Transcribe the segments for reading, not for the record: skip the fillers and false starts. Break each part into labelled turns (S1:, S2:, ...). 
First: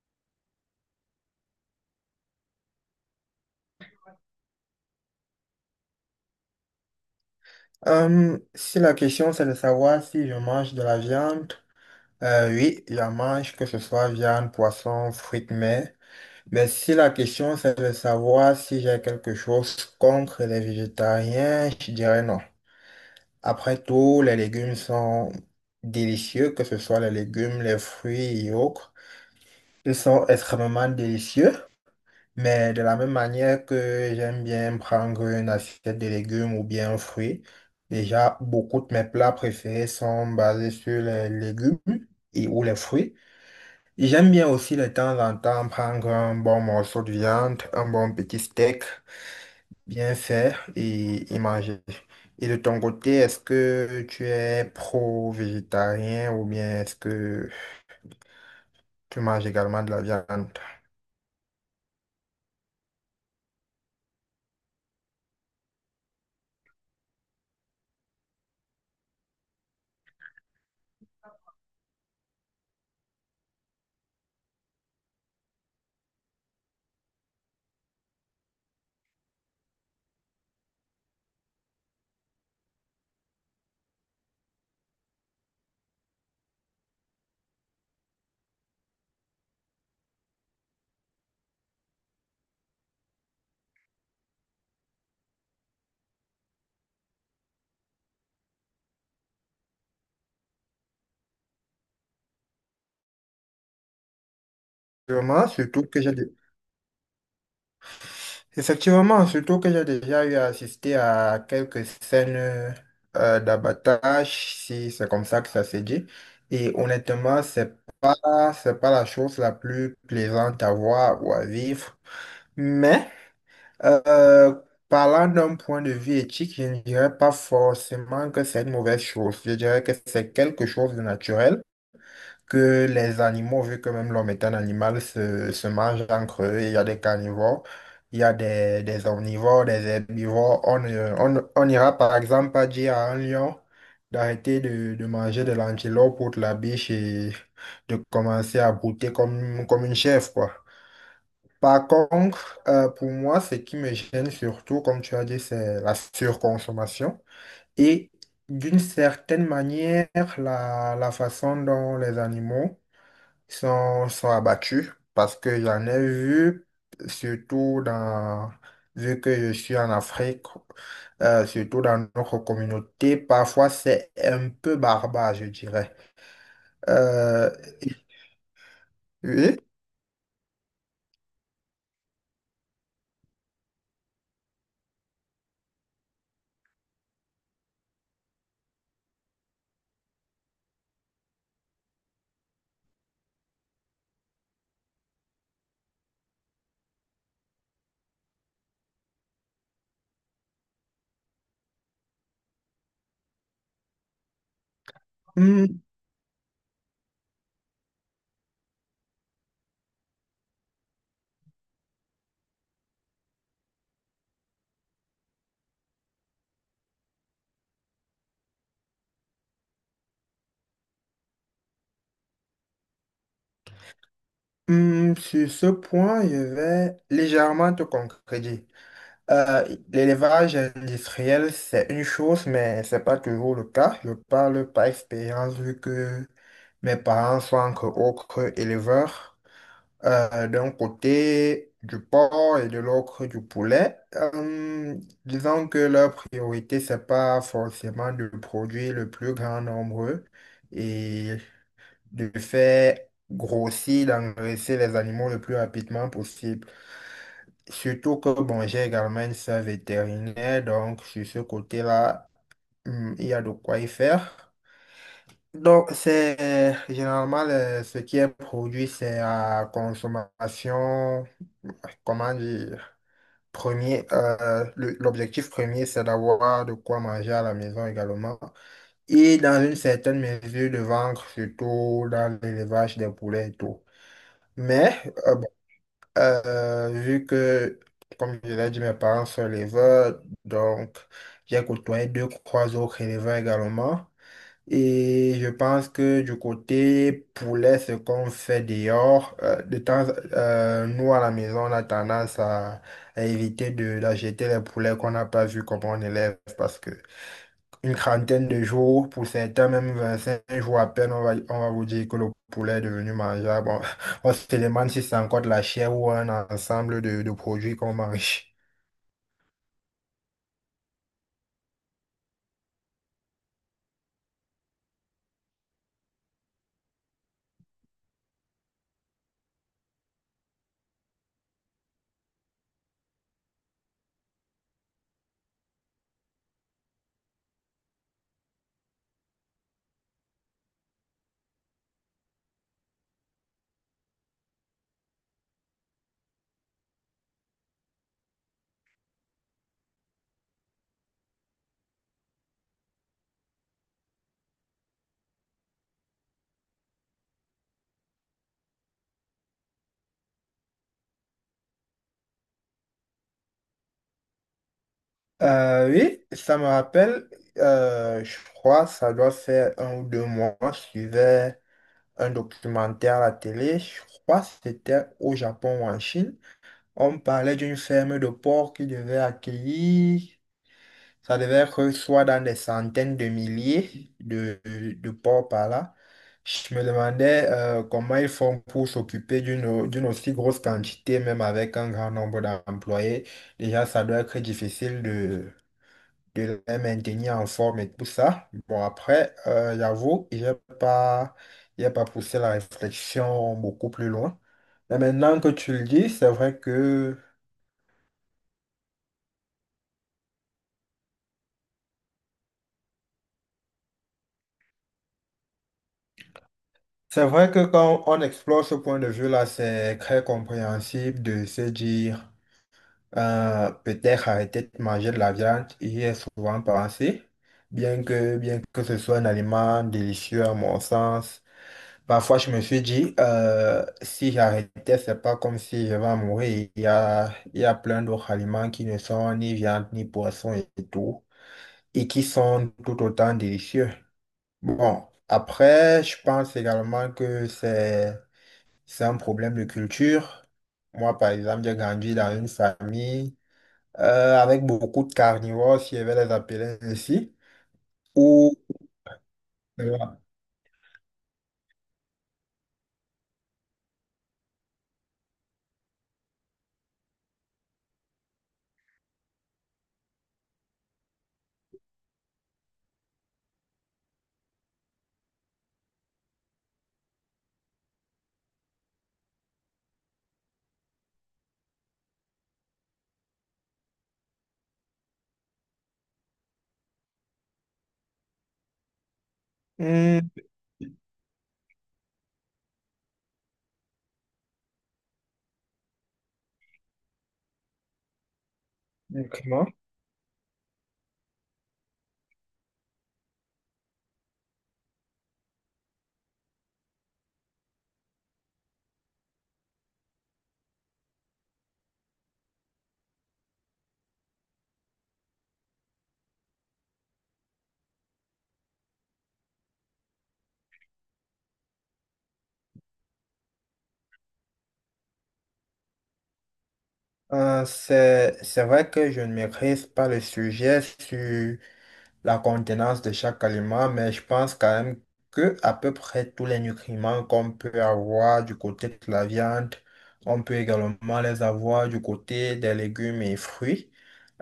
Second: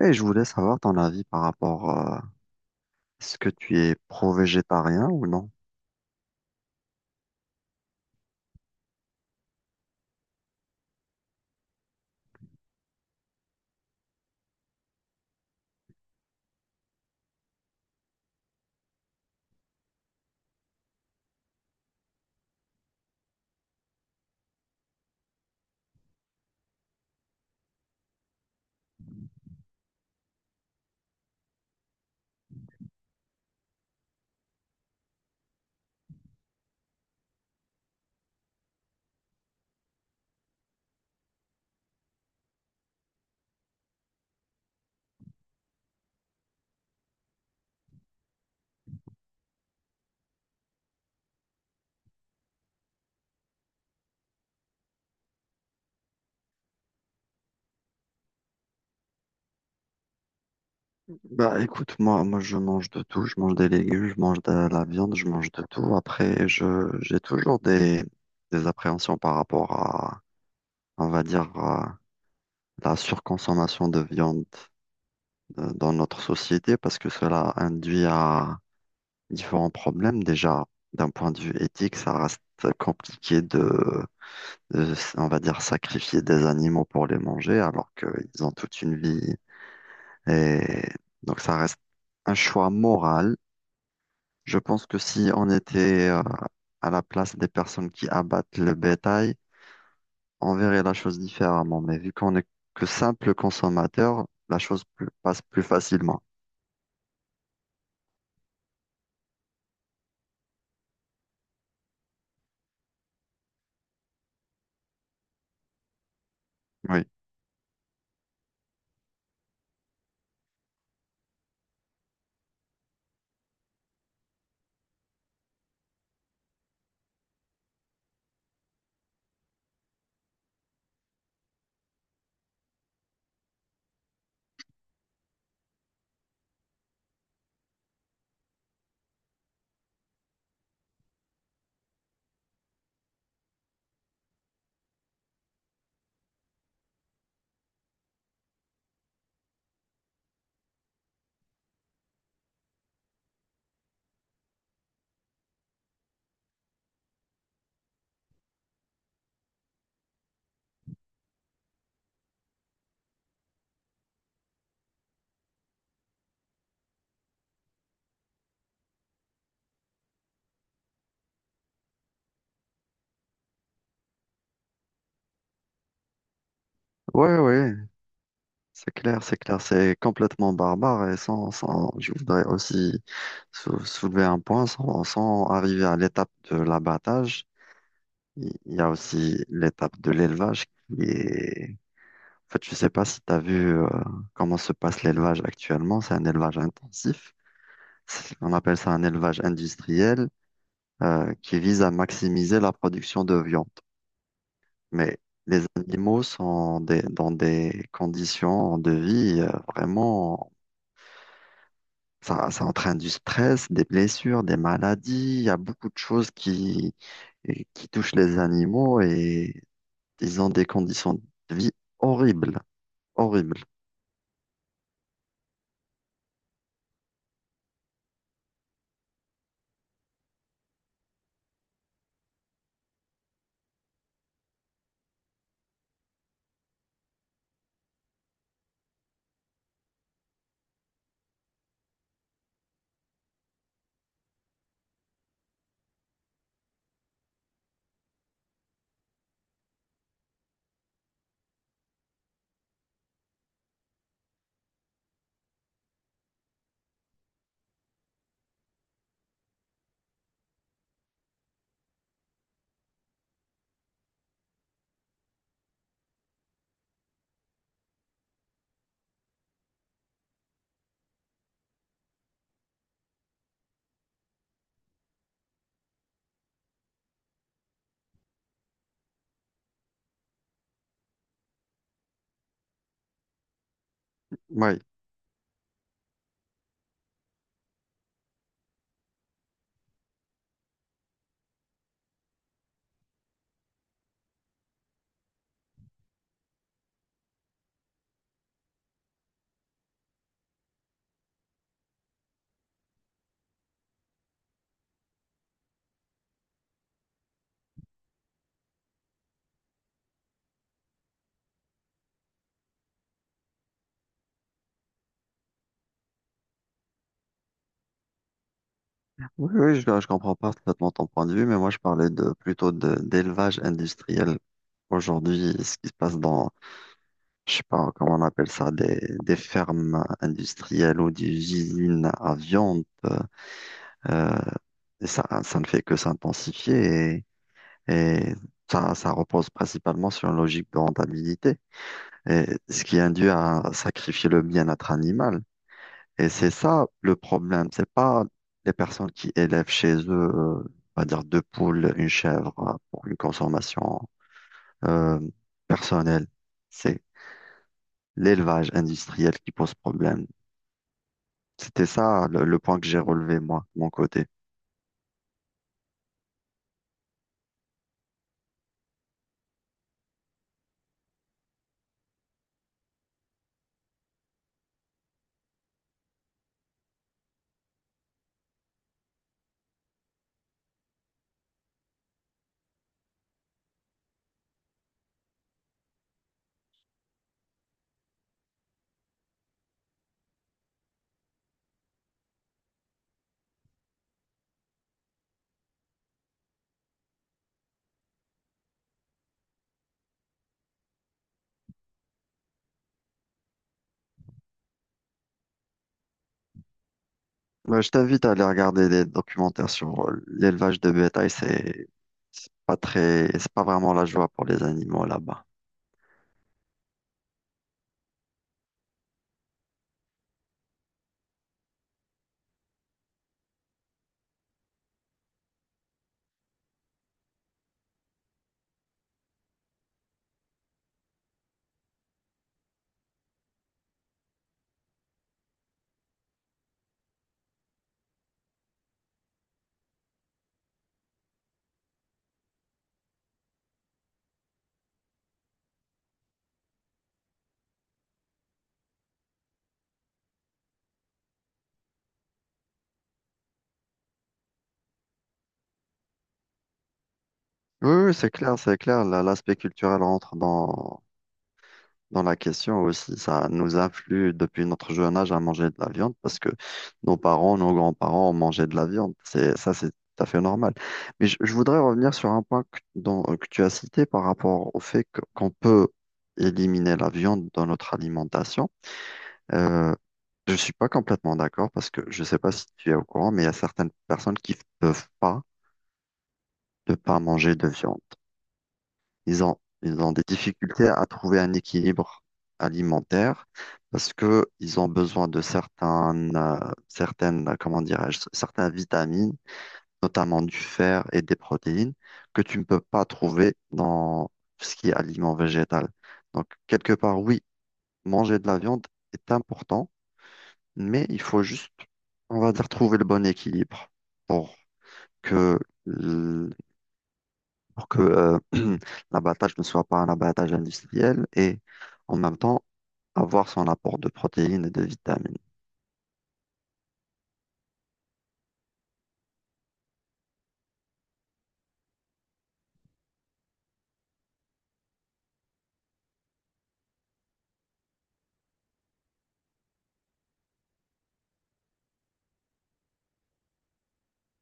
S1: Et je voulais savoir ton avis par rapport à ce que tu es pro-végétarien ou non?
S2: Si la question c'est de savoir si je mange de la viande, oui, je mange que ce soit viande, poisson, fruits de mer. Mais si la question c'est de savoir si j'ai quelque chose contre les végétariens, je dirais non. Après tout, les légumes sont délicieux, que ce soit les légumes, les fruits et autres. Ils sont extrêmement délicieux. Mais de la même manière que j'aime bien prendre une assiette de légumes ou bien un fruit, déjà beaucoup de mes plats préférés sont basés sur les légumes et ou les fruits. J'aime bien aussi de temps en temps prendre un bon morceau de viande, un bon petit steak bien fait et manger. Et de ton côté, est-ce que tu es pro-végétarien ou bien est-ce que tu manges également de la viande?
S1: Bah écoute, moi je mange de tout, je mange des légumes, je mange de la viande, je mange de tout. Après, je j'ai toujours des appréhensions par rapport à, on va dire, à la surconsommation de viande dans notre société parce que cela induit à différents problèmes. Déjà, d'un point de vue éthique, ça reste compliqué de on va dire, sacrifier des animaux pour les manger alors qu'ils ont toute une vie. Et donc ça reste un choix moral. Je pense que si on était à la place des personnes qui abattent le bétail, on verrait la chose différemment. Mais vu qu'on est que simple consommateur, la chose passe
S2: Vraiment,
S1: plus
S2: surtout que j'ai
S1: facilement.
S2: Effectivement, surtout que j'ai déjà eu à assister à quelques scènes d'abattage, si c'est comme ça que ça se dit. Et
S1: Oui,
S2: honnêtement, pas, c'est pas la chose la plus plaisante à voir ou à vivre. Mais euh, parlant d'un point de vue éthique, je ne dirais pas forcément que c'est une mauvaise chose. Je dirais que c'est quelque chose de naturel que les animaux, vu que même l'homme est un animal, se mangent entre eux. Il y a des carnivores, il y a des omnivores, des herbivores. On on ira par exemple pas dire à un lion d'arrêter de manger de l'antilope ou de la biche et de commencer à brouter comme une chèvre, quoi. Par contre, pour moi, ce qui me gêne surtout, comme tu as dit, c'est la surconsommation. Et d'une certaine manière, la façon dont les animaux sont abattus parce que j'en ai vu, surtout dans, vu que je suis en Afrique, surtout dans notre communauté, parfois c'est un peu barbare, je dirais.
S1: oui,
S2: Euh,
S1: oui, c'est clair, c'est
S2: oui,
S1: clair, c'est complètement barbare et sans, sans, je voudrais aussi soulever un point sans arriver à l'étape de l'abattage. Il y a aussi l'étape de l'élevage qui est... En fait, je sais pas si tu as vu comment se passe l'élevage actuellement. C'est un élevage intensif. On appelle ça un élevage industriel qui vise à maximiser la production de viande. Mais les
S2: Hmm,
S1: animaux dans des conditions de vie vraiment... Ça entraîne du stress, des blessures, des maladies. Il y a beaucoup de choses qui touchent les animaux et ils ont des conditions de vie horribles. Horrible.
S2: Sur ce point, je vais légèrement te concrétiser. Euh, L'élevage industriel, c'est une chose, mais c'est pas toujours le cas. Je parle par expérience vu que mes parents sont encore autres éleveurs. D'un côté du porc et de l'autre du poulet. Disons que leur priorité, c'est pas forcément de produire le plus grand nombre et de faire grossir, d'engraisser les animaux le plus rapidement possible. Surtout que, bon, j'ai également une sœur vétérinaire, donc sur ce côté-là, il y a de quoi y faire. Donc, c'est généralement ce qui est produit, c'est à consommation comment dire, premier, l'objectif premier, c'est d'avoir de quoi manger à la maison également. Et dans une certaine mesure, de vendre surtout dans l'élevage des poulets et tout.
S1: Oui.
S2: Mais, vu que, comme je l'ai dit, mes parents sont éleveurs, donc j'ai côtoyé deux, trois autres éleveurs également. Et je pense que du côté poulet, ce qu'on fait dehors, nous à la maison, on a tendance à éviter d'acheter les poulets qu'on n'a pas vu comment on élève parce que une trentaine de jours, pour certains, même 25 jours à peine, on va vous dire que le poulet est devenu mangeable. Bon, on se demande si c'est encore de la chair ou un ensemble de produits qu'on mange.
S1: Oui, oui, je comprends parfaitement ton point de vue, mais moi je parlais de plutôt de d'élevage industriel. Aujourd'hui, ce qui se passe dans, je sais pas comment on appelle ça, des fermes industrielles ou des usines à viande, euh, et ça ne fait que s'intensifier et ça repose principalement sur une logique de rentabilité, et ce qui induit à sacrifier le bien-être animal. Et c'est ça le problème. C'est pas les personnes qui élèvent chez eux, on va dire deux poules, une chèvre pour une consommation euh, personnelle. C'est l'élevage industriel qui pose problème. C'était ça le point que j'ai relevé moi, de mon côté.
S2: Oui, ça me rappelle, je crois, ça doit faire un ou deux mois, je suivais un documentaire à la télé, je crois que c'était au Japon ou en Chine. On parlait d'une ferme de porcs qui devait accueillir, ça devait être soit dans des centaines de milliers de porcs par là. Je me demandais comment ils font pour s'occuper d'une aussi grosse quantité, même avec un grand nombre d'employés. Déjà, ça doit être difficile de les maintenir en forme et tout ça. Bon, après, j'avoue, pas, j'ai pas poussé la réflexion beaucoup plus loin. Mais maintenant que tu le dis,
S1: Moi, je t'invite à aller regarder des documentaires sur l'élevage de bétail. C'est pas très, c'est pas vraiment la joie pour les animaux là-bas.
S2: c'est vrai que quand on explore ce point de vue-là, c'est très compréhensible de se dire, peut-être arrêter de manger de la viande, y est souvent pensé. Bien que ce soit un aliment délicieux à mon sens, parfois, je me suis dit, si j'arrêtais, c'est pas comme si je vais mourir. Il y a plein d'autres aliments qui ne sont ni viande, ni poisson et tout, et qui sont tout autant délicieux. Bon, après, je pense également c'est un problème de culture. Moi, par exemple, j'ai grandi dans une famille avec beaucoup de carnivores, si je vais les appeler ainsi,
S1: Oui, oui, c'est
S2: où...
S1: clair, c'est clair. L'aspect culturel
S2: Voilà.
S1: rentre dans la question aussi, ça nous influe depuis notre jeune âge à manger de la viande parce que nos parents, nos grands-parents ont mangé de la viande. Ça, c'est tout à fait normal. Mais je voudrais revenir sur un point que, dont- que tu as cité par rapport au fait qu'on peut éliminer la viande dans notre alimentation. Euh, je suis pas complètement d'accord parce que je sais pas si tu es au courant, mais il y a certaines personnes qui ne peuvent pas ne pas manger de viande. Ils ont
S2: Hmm,
S1: des difficultés à trouver un équilibre alimentaire parce que ils ont besoin de certaines, comment dirais-je, certaines vitamines,
S2: ok.
S1: notamment du fer et des protéines, que tu ne peux pas trouver dans ce qui est aliment végétal. Donc, quelque part, oui, manger de la viande est important, mais il faut juste, on va dire, trouver le bon équilibre pour que pour que l'abattage ne soit pas un abattage industriel et en même temps avoir son apport de protéines et de vitamines.
S2: C'est vrai que je ne maîtrise pas le sujet sur la contenance de chaque aliment, mais je pense quand même que à peu près tous les nutriments qu'on peut avoir du côté de la viande, on peut également les avoir du côté des légumes et fruits.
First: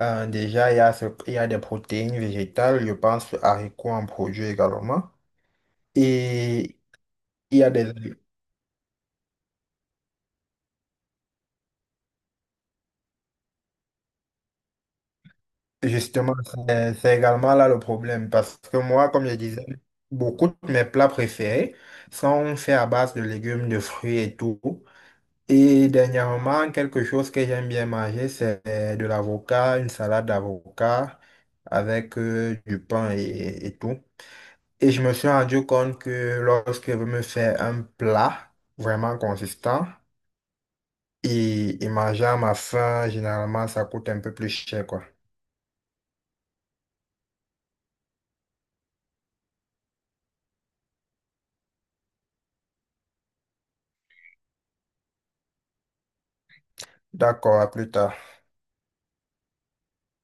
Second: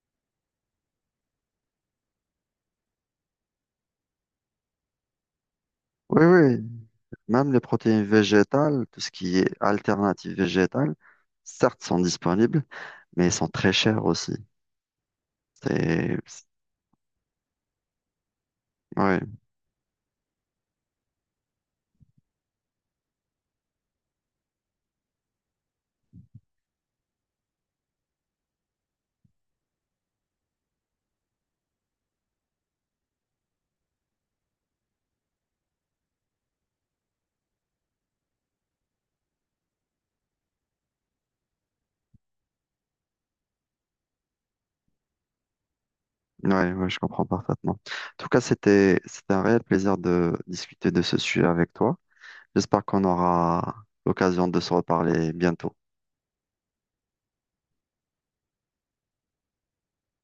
S2: Déjà, il y a des protéines végétales, je pense aux haricots en produit également.
S1: Oui, oui,
S2: Et
S1: même
S2: il
S1: les
S2: y a des
S1: protéines végétales, tout ce qui est alternative végétale, certes sont disponibles, mais elles sont très chères aussi. C'est,
S2: justement, c'est également là le problème. Parce que moi,
S1: ouais,
S2: comme je disais, beaucoup de mes plats préférés sont faits à base de légumes, de fruits et tout. Et dernièrement, quelque chose que j'aime bien manger, c'est de l'avocat, une salade d'avocat avec du pain et tout. Et je me suis rendu compte que lorsque je me fais un plat vraiment consistant et manger à ma faim, généralement, ça coûte un peu plus cher, quoi.
S1: ouais, je comprends parfaitement. En tout cas, c'était un réel plaisir de discuter de ce sujet avec toi. J'espère qu'on aura l'occasion de se reparler bientôt.
S2: D'accord, à plus tard.